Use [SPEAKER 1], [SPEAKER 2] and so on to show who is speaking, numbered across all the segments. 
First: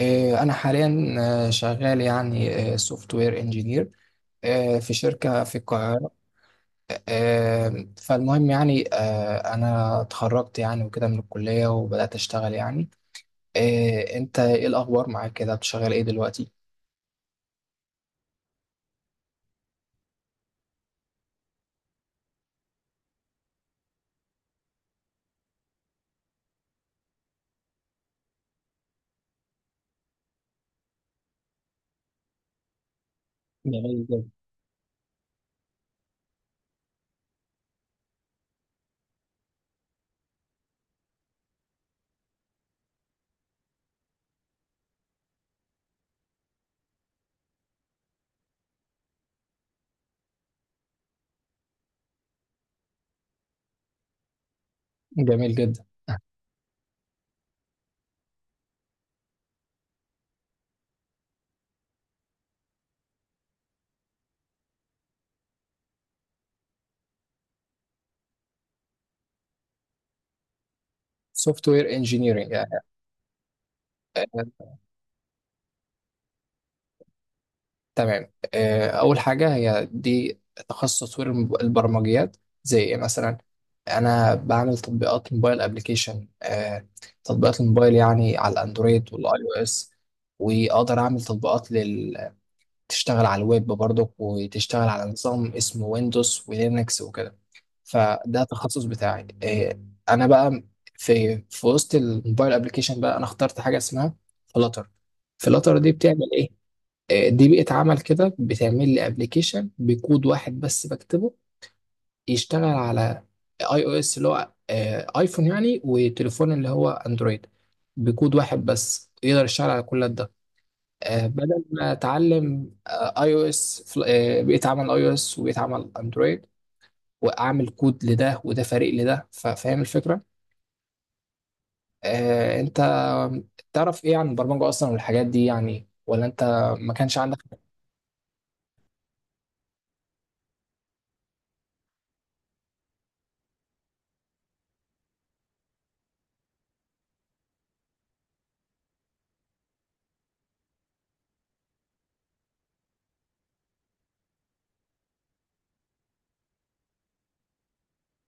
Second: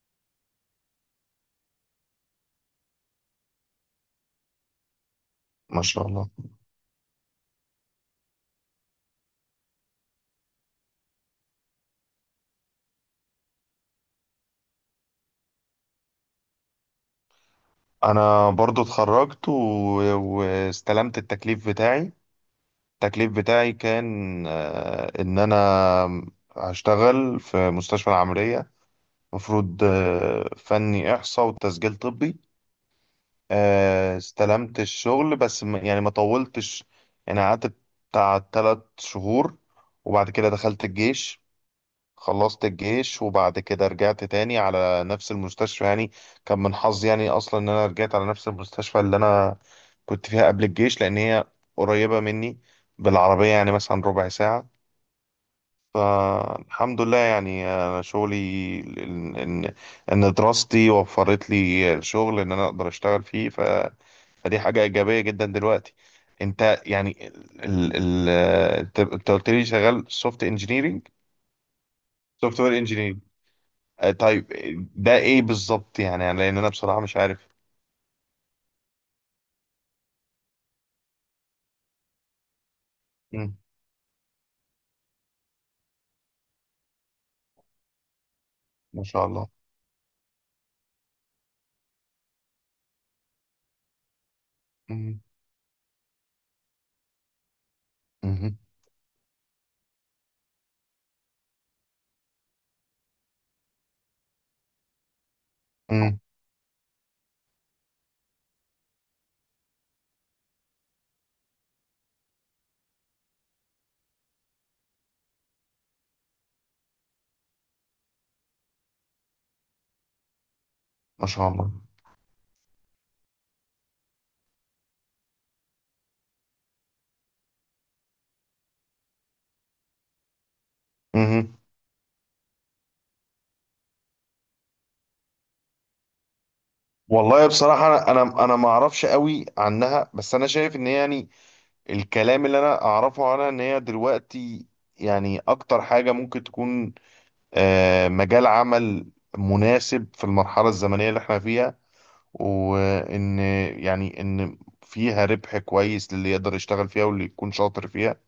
[SPEAKER 1] أنا حاليا شغال يعني سوفت وير انجينير في شركة في
[SPEAKER 2] ما شاء
[SPEAKER 1] القاهرة.
[SPEAKER 2] الله.
[SPEAKER 1] فالمهم يعني أنا اتخرجت يعني وكده من الكلية وبدأت أشتغل يعني. أنت إيه الأخبار معاك كده بتشغل إيه دلوقتي؟
[SPEAKER 2] انا برضو اتخرجت واستلمت التكليف بتاعي. التكليف بتاعي كان ان انا هشتغل في مستشفى العملية. مفروض فني احصاء وتسجيل طبي.
[SPEAKER 1] جميل جدا،
[SPEAKER 2] استلمت الشغل بس يعني ما طولتش. يعني قعدت بتاع 3 شهور، وبعد كده دخلت الجيش. خلصت الجيش وبعد كده رجعت تاني على نفس المستشفى يعني. كان من حظي يعني اصلا ان انا رجعت على نفس المستشفى اللي انا كنت فيها قبل الجيش، لان هي قريبة مني بالعربية، يعني مثلا ربع ساعة.
[SPEAKER 1] جميل جدا.
[SPEAKER 2] فالحمد لله يعني انا شغلي، ان ان إن دراستي وفرت لي شغل ان انا اقدر اشتغل فيه، فدي حاجة ايجابية جدا دلوقتي. انت يعني، ال ال آه، انت أنت قلت لي شغال سوفت انجينيرنج،
[SPEAKER 1] سوفت وير انجينيرنج.
[SPEAKER 2] سوفت وير. طيب، ده ايه بالظبط يعني؟ لان انا بصراحه مش عارف.
[SPEAKER 1] تمام. أول حاجة هي دي تخصص تطوير البرمجيات. زي إيه مثلا؟
[SPEAKER 2] مم.
[SPEAKER 1] أنا بعمل تطبيقات موبايل أبليكيشن. تطبيقات الموبايل يعني على
[SPEAKER 2] ما
[SPEAKER 1] الأندرويد
[SPEAKER 2] شاء
[SPEAKER 1] والآي
[SPEAKER 2] الله.
[SPEAKER 1] أو إس. وأقدر أعمل تطبيقات تشتغل على الويب برضك، وتشتغل على
[SPEAKER 2] مم.
[SPEAKER 1] نظام اسمه ويندوز ولينكس وكده. فده
[SPEAKER 2] مم.
[SPEAKER 1] التخصص بتاعي. أنا بقى في وسط الموبايل أبليكيشن، بقى أنا اخترت حاجة اسمها فلاتر. فلاتر دي
[SPEAKER 2] مم.
[SPEAKER 1] بتعمل إيه؟ دي بيئة عمل كده بتعمل لي ابلكيشن بكود واحد بس بكتبه، يشتغل على اي او اس اللي هو ايفون يعني، وتليفون اللي هو اندرويد. بكود واحد بس يقدر يشتغل على كل ده.
[SPEAKER 2] ما شاء
[SPEAKER 1] بدل
[SPEAKER 2] الله.
[SPEAKER 1] ما اتعلم اي او اس، بيئة عمل اي او اس وبيئة عمل اندرويد، واعمل كود لده وده فريق لده. فاهم الفكرة؟
[SPEAKER 2] مم.
[SPEAKER 1] انت تعرف ايه عن البرمجة اصلا والحاجات دي يعني؟ ولا انت ما كانش عندك؟
[SPEAKER 2] والله بصراحه انا ما اعرفش قوي عنها، بس انا شايف ان هي يعني الكلام اللي انا اعرفه عنها، ان هي دلوقتي يعني اكتر حاجه ممكن تكون مجال عمل مناسب في المرحله الزمنيه اللي احنا فيها، وان يعني ان فيها ربح كويس للي يقدر يشتغل فيها واللي يكون شاطر فيها.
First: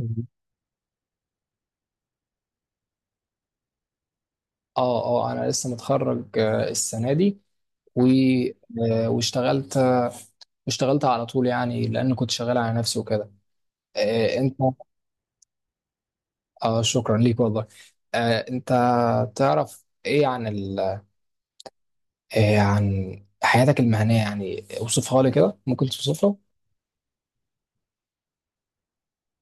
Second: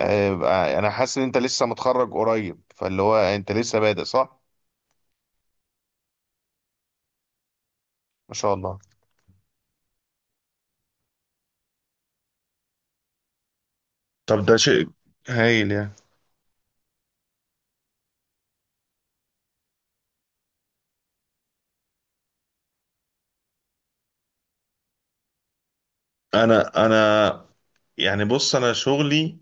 [SPEAKER 2] انا حاسس ان انت لسه متخرج قريب، فاللي هو انت لسه بادئ، صح؟
[SPEAKER 1] اه، انا لسه متخرج السنه دي، و
[SPEAKER 2] ما شاء الله.
[SPEAKER 1] آه، واشتغلت واشتغلت على طول يعني، لان كنت شغال على نفسي وكده. آه،
[SPEAKER 2] طب
[SPEAKER 1] انت
[SPEAKER 2] ده شيء هايل يعني.
[SPEAKER 1] اه، شكرا ليك والله. انت تعرف ايه عن عن حياتك المهنيه؟ يعني اوصفها لي كده، ممكن توصفها؟
[SPEAKER 2] انا يعني بص، انا شغلي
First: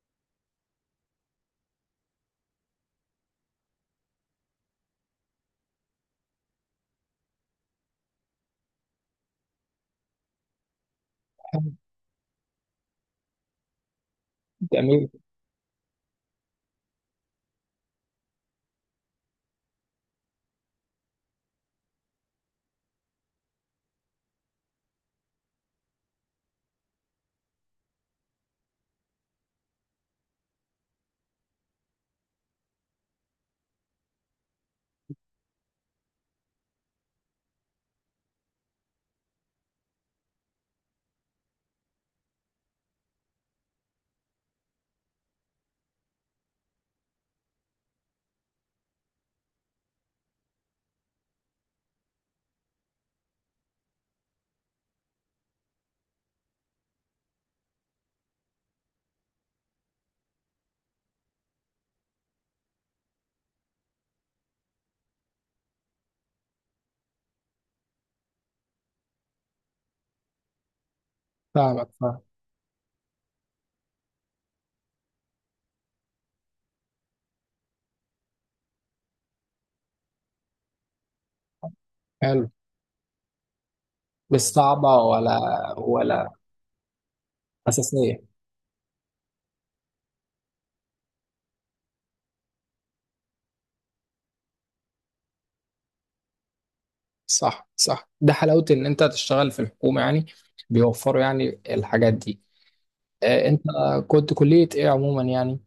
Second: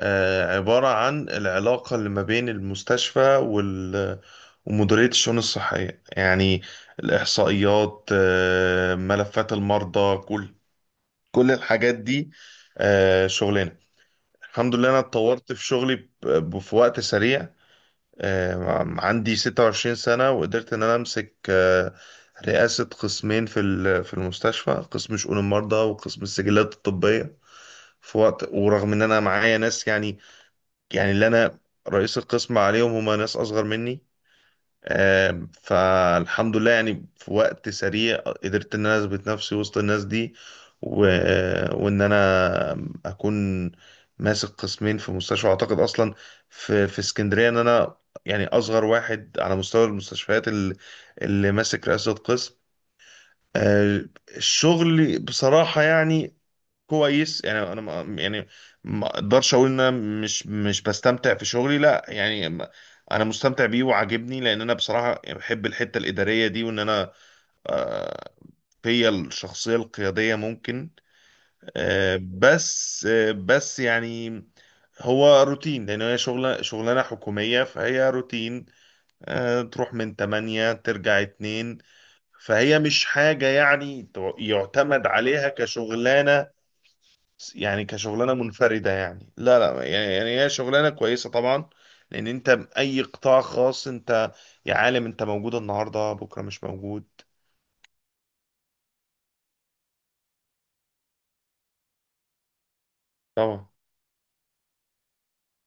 [SPEAKER 2] عبارة عن العلاقة اللي ما بين المستشفى ومديرية الشؤون الصحية يعني، الإحصائيات، ملفات المرضى، كل الحاجات دي. شغلنا، الحمد لله. أنا
[SPEAKER 1] جميل.
[SPEAKER 2] اتطورت في شغلي في وقت سريع. عندي 26 سنة، وقدرت إن أنا أمسك رئاسة قسمين في المستشفى، قسم شؤون المرضى وقسم السجلات الطبية، في وقت. ورغم إن أنا معايا ناس يعني، اللي أنا رئيس القسم عليهم هما ناس أصغر مني. فالحمد لله يعني في وقت سريع قدرت ان انا اثبت نفسي وسط الناس دي، و... وان انا اكون ماسك قسمين في مستشفى. اعتقد اصلا في اسكندريه ان انا يعني اصغر واحد على مستوى المستشفيات اللي ماسك رئاسه قسم. آه، الشغل بصراحه يعني كويس، يعني انا، ما يعني، ما اقدرش اقول ان انا مش بستمتع في شغلي، لا يعني، انا مستمتع بيه وعاجبني، لان انا بصراحه بحب الحته الاداريه دي، وان انا آه، فيا الشخصيه القياديه ممكن.
[SPEAKER 1] فاهمك، فاهم.
[SPEAKER 2] بس يعني، هو روتين، لان هي شغلانه حكوميه فهي روتين. تروح من 8 ترجع 2،
[SPEAKER 1] حلو.
[SPEAKER 2] فهي مش حاجه يعني
[SPEAKER 1] مش صعبه،
[SPEAKER 2] تعتمد
[SPEAKER 1] ولا
[SPEAKER 2] عليها
[SPEAKER 1] ولا
[SPEAKER 2] كشغلانه، يعني
[SPEAKER 1] اساسيه؟
[SPEAKER 2] كشغلانه منفرده. يعني لا لا، يعني هي شغلانه كويسه طبعا. لان انت، اي قطاع خاص انت يا عالم، انت موجود النهارده بكره مش موجود.
[SPEAKER 1] صح، صح. ده حلاوه ان انت تشتغل في الحكومه يعني، بيوفروا يعني الحاجات دي. انت
[SPEAKER 2] طبعا.
[SPEAKER 1] كنت كلية ايه عموما يعني؟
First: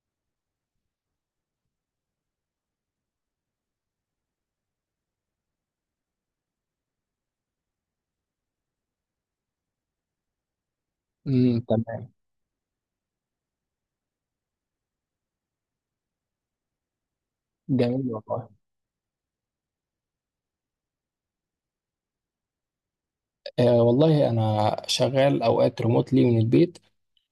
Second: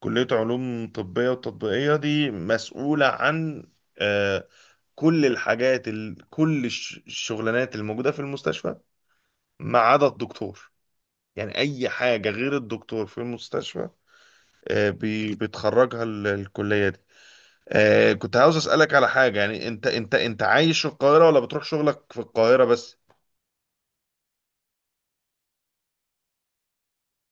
[SPEAKER 2] كليه علوم طبيه وتطبيقيه دي مسؤوله عن آه، كل الحاجات، كل الشغلانات الموجوده في المستشفى ما عدا الدكتور. يعني
[SPEAKER 1] امم،
[SPEAKER 2] اي
[SPEAKER 1] تمام.
[SPEAKER 2] حاجه غير الدكتور في المستشفى بتخرجها الكليه دي.
[SPEAKER 1] جميل
[SPEAKER 2] كنت
[SPEAKER 1] والله.
[SPEAKER 2] عاوز اسالك على حاجه، يعني انت عايش في القاهره، ولا بتروح شغلك في القاهره بس؟
[SPEAKER 1] والله انا شغال اوقات ريموتلي من البيت،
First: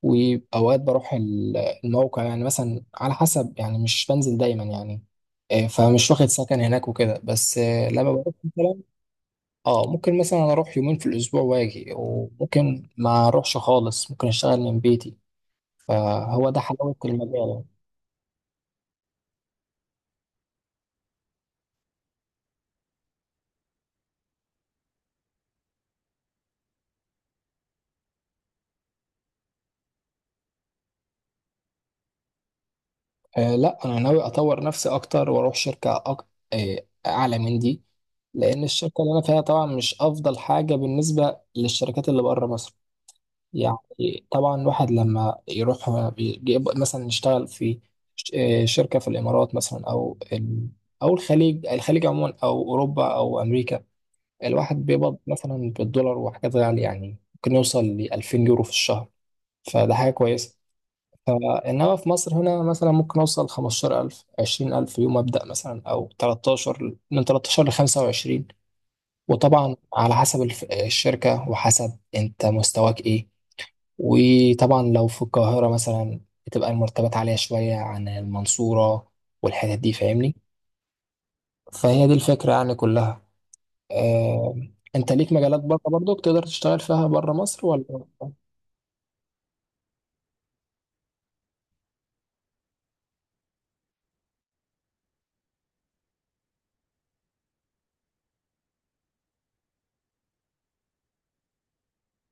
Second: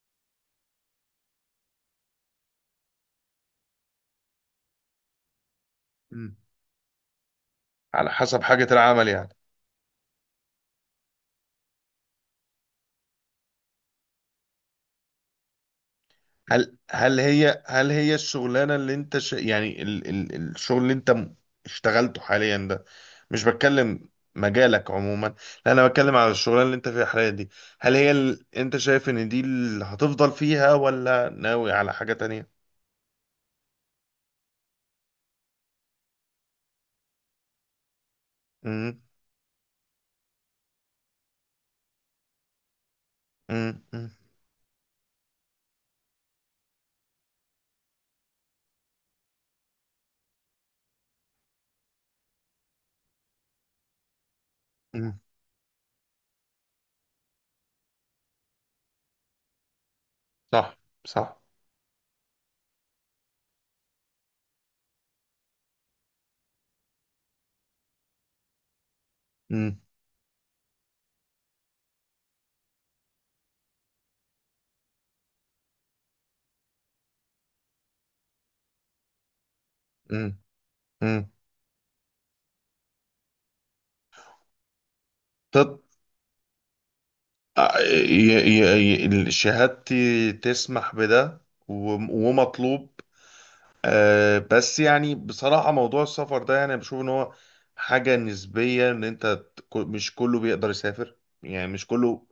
[SPEAKER 1] واوقات بروح الموقع، يعني مثلا على حسب، يعني مش بنزل دايما يعني. فمش واخد
[SPEAKER 2] مم.
[SPEAKER 1] سكن هناك وكده، بس
[SPEAKER 2] على
[SPEAKER 1] لما بروح
[SPEAKER 2] حسب حاجه
[SPEAKER 1] مثلا.
[SPEAKER 2] العمل يعني.
[SPEAKER 1] اه، ممكن مثلا اروح يومين في الاسبوع واجي، وممكن ما اروحش خالص، ممكن اشتغل من بيتي. فهو ده
[SPEAKER 2] هل
[SPEAKER 1] حلاوة
[SPEAKER 2] هل
[SPEAKER 1] المجال
[SPEAKER 2] هي
[SPEAKER 1] يعني.
[SPEAKER 2] هل هي الشغلانه اللي انت، يعني، الشغل اللي انت اشتغلته حاليا ده، مش بتكلم مجالك عموما، لا انا بتكلم على الشغلانه اللي انت فيها حاليا دي، انت شايف ان دي اللي هتفضل فيها ولا ناوي على حاجه تانية؟
[SPEAKER 1] لا، انا ناوي اطور نفسي اكتر واروح شركه أك... آه اعلى من دي. لان
[SPEAKER 2] امم.
[SPEAKER 1] الشركه اللي انا فيها طبعا مش افضل حاجه بالنسبه للشركات اللي بره مصر.
[SPEAKER 2] امم.
[SPEAKER 1] يعني طبعا الواحد لما يروح يبقى مثلا يشتغل في شركه في الامارات مثلا، او الخليج. الخليج عموما، او اوروبا او امريكا. الواحد بيقبض
[SPEAKER 2] امم.
[SPEAKER 1] مثلا بالدولار وحاجات غاليه، يعني ممكن يوصل ل 2000 يورو في الشهر. فده حاجه كويسه.
[SPEAKER 2] صح صح.
[SPEAKER 1] فإنما في مصر هنا مثلا ممكن أوصل 15000، 20000 يوم أبدأ مثلا، أو 13، من 13 ل 25. وطبعا
[SPEAKER 2] امم.
[SPEAKER 1] على حسب الشركة، وحسب أنت مستواك إيه. وطبعا لو في القاهرة مثلا بتبقى المرتبات عالية شوية عن المنصورة والحتت دي، فاهمني.
[SPEAKER 2] امم.
[SPEAKER 1] فهي دي الفكرة يعني كلها. آه، أنت ليك مجالات بره برضك تقدر تشتغل فيها بره مصر ولا؟
[SPEAKER 2] شهادتي تسمح بده، ومطلوب. بس يعني بصراحة موضوع السفر ده، يعني بشوف ان هو حاجة نسبية، ان انت، مش كله بيقدر يسافر، يعني مش كله.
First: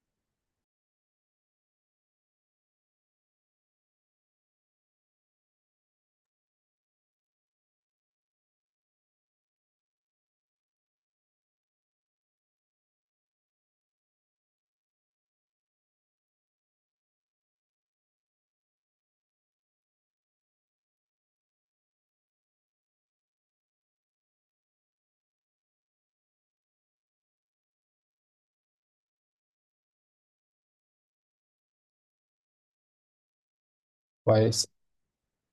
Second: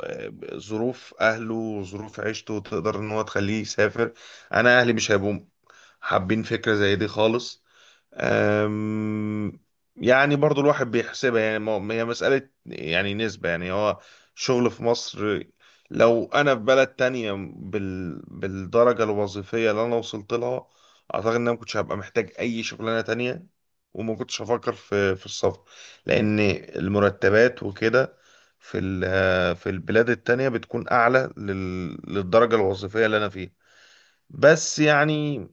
[SPEAKER 2] ظروف اهله وظروف عيشته تقدر ان هو تخليه يسافر. انا اهلي مش هيبقوا حابين فكرة زي دي خالص. أم، يعني برضو الواحد بيحسبها، يعني، هي مسألة يعني نسبة، يعني هو شغل في مصر. لو أنا في بلد تانية بالدرجة الوظيفية اللي أنا وصلت لها، أعتقد إن أنا ما كنتش هبقى محتاج أي شغلانة تانية، وما كنتش هفكر في السفر، لأن المرتبات وكده في البلاد التانية بتكون أعلى للدرجة الوظيفية اللي أنا فيها.
[SPEAKER 1] كويس.
[SPEAKER 2] بس يعني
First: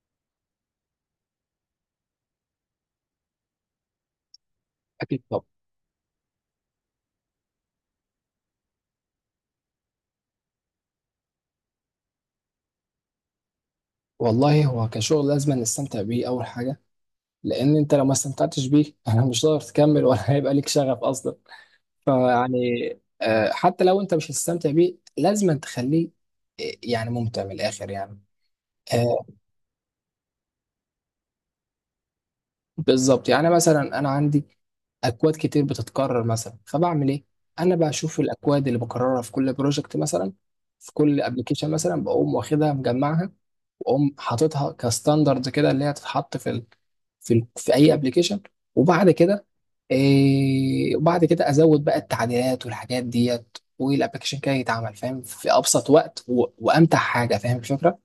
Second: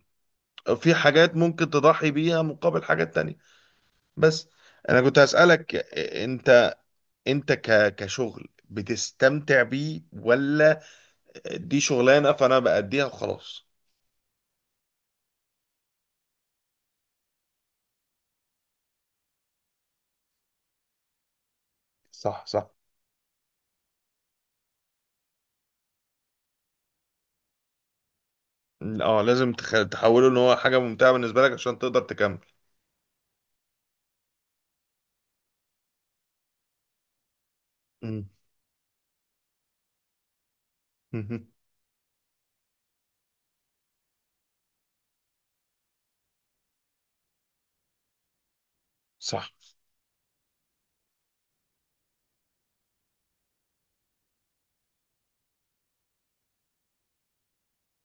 [SPEAKER 2] في حاجات ممكن تضحي بيها مقابل حاجات تانية. بس انا كنت
[SPEAKER 1] أكيد طبعا.
[SPEAKER 2] هسألك، انت انت كشغل بتستمتع بيه، ولا دي شغلانة فانا بأديها وخلاص؟
[SPEAKER 1] والله هو كشغل لازم نستمتع بيه أول حاجة، لان انت لو ما استمتعتش بيه مش هتقدر تكمل، ولا هيبقى ليك شغف اصلا،
[SPEAKER 2] صح
[SPEAKER 1] فيعني.
[SPEAKER 2] صح.
[SPEAKER 1] حتى لو انت مش هتستمتع بيه لازم تخليه يعني ممتع من الاخر يعني.
[SPEAKER 2] اه،
[SPEAKER 1] آه،
[SPEAKER 2] لازم تحوله ان هو حاجة ممتعة بالنسبة لك عشان تقدر تكمل.
[SPEAKER 1] بالظبط. يعني مثلا انا عندي اكواد كتير بتتكرر مثلا، فبعمل ايه؟ انا بشوف
[SPEAKER 2] مم.
[SPEAKER 1] الاكواد اللي بكررها في كل بروجكت مثلا، في كل
[SPEAKER 2] مم.
[SPEAKER 1] ابلكيشن مثلا، بقوم واخدها مجمعها. واقوم حاططها كستاندرد كده، اللي هي تتحط في اي ابلكيشن. وبعد كده
[SPEAKER 2] صح،
[SPEAKER 1] وبعد كده ازود بقى التعديلات والحاجات ديت، والابلكيشن كده يتعمل فاهم في ابسط وقت وامتع حاجه، فاهم الفكره؟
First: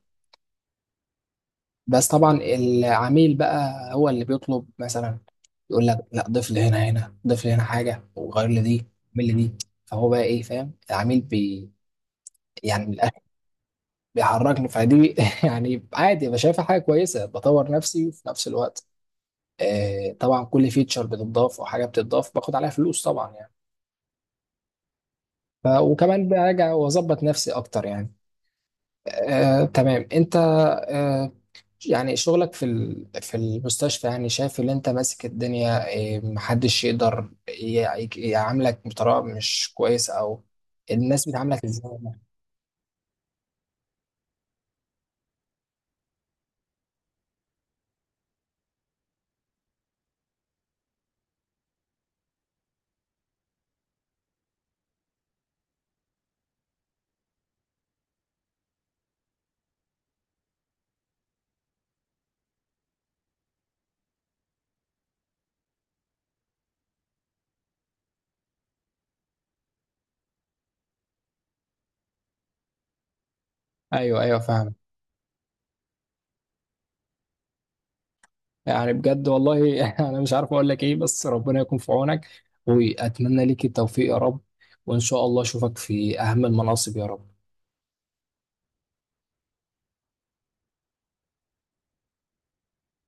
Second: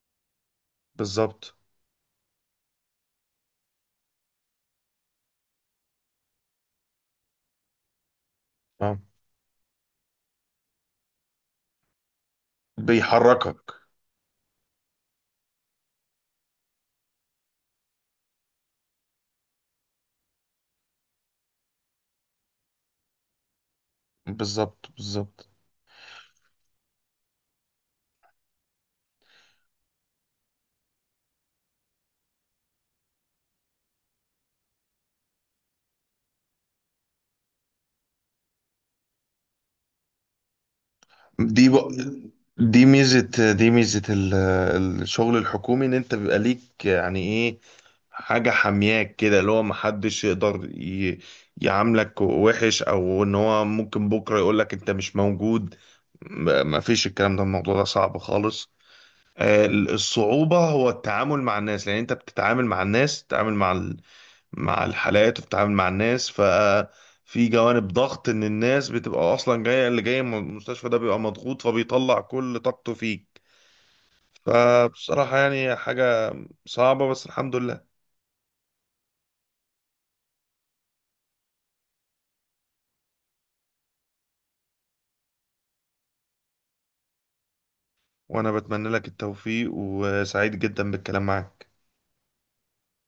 [SPEAKER 2] بالظبط.
[SPEAKER 1] بس طبعا العميل بقى هو اللي بيطلب، مثلا يقول لك لا، ضيف لي هنا، هنا ضيف لي هنا حاجه، وغير لي دي،
[SPEAKER 2] آه.
[SPEAKER 1] اعمل لي دي. فهو بقى ايه، فاهم، العميل بي يعني من الآخر.
[SPEAKER 2] بيحركك.
[SPEAKER 1] بيحركني، فدي يعني عادي، بشايفها حاجه كويسه، بطور نفسي وفي نفس الوقت. طبعا كل فيتشر بتضاف او حاجه بتضاف باخد عليها فلوس طبعا يعني.
[SPEAKER 2] بالظبط بالظبط.
[SPEAKER 1] وكمان براجع واظبط نفسي اكتر يعني. تمام. انت آه، يعني شغلك في في المستشفى، يعني شايف ان انت ماسك الدنيا، محدش يقدر يعاملك بطريقه مش كويسه، او الناس بتعاملك
[SPEAKER 2] دي بق...
[SPEAKER 1] ازاي؟
[SPEAKER 2] دي ميزة الشغل الحكومي، ان انت بيبقى ليك يعني ايه، حاجة حمياك كده، اللي هو محدش يقدر يعاملك وحش، او ان هو ممكن بكرة يقولك انت مش موجود. مفيش الكلام ده، الموضوع ده صعب خالص. الصعوبة هو التعامل مع الناس، لأن أنت بتتعامل مع الناس، بتتعامل مع الحالات، وبتتعامل مع الناس. ففي جوانب ضغط، إن الناس بتبقى أصلا جاية، اللي جاي من المستشفى ده بيبقى مضغوط فبيطلع كل طاقته فيك.
[SPEAKER 1] ايوه، ايوه، فاهم.
[SPEAKER 2] فبصراحة يعني حاجة صعبة، بس الحمد لله.
[SPEAKER 1] يعني بجد والله انا مش عارف اقول لك ايه، بس ربنا يكون في عونك، واتمنى ليك التوفيق يا رب، وان شاء الله اشوفك في اهم المناصب يا رب.
[SPEAKER 2] وأنا بتمنى لك التوفيق، وسعيد جدا بالكلام معاك.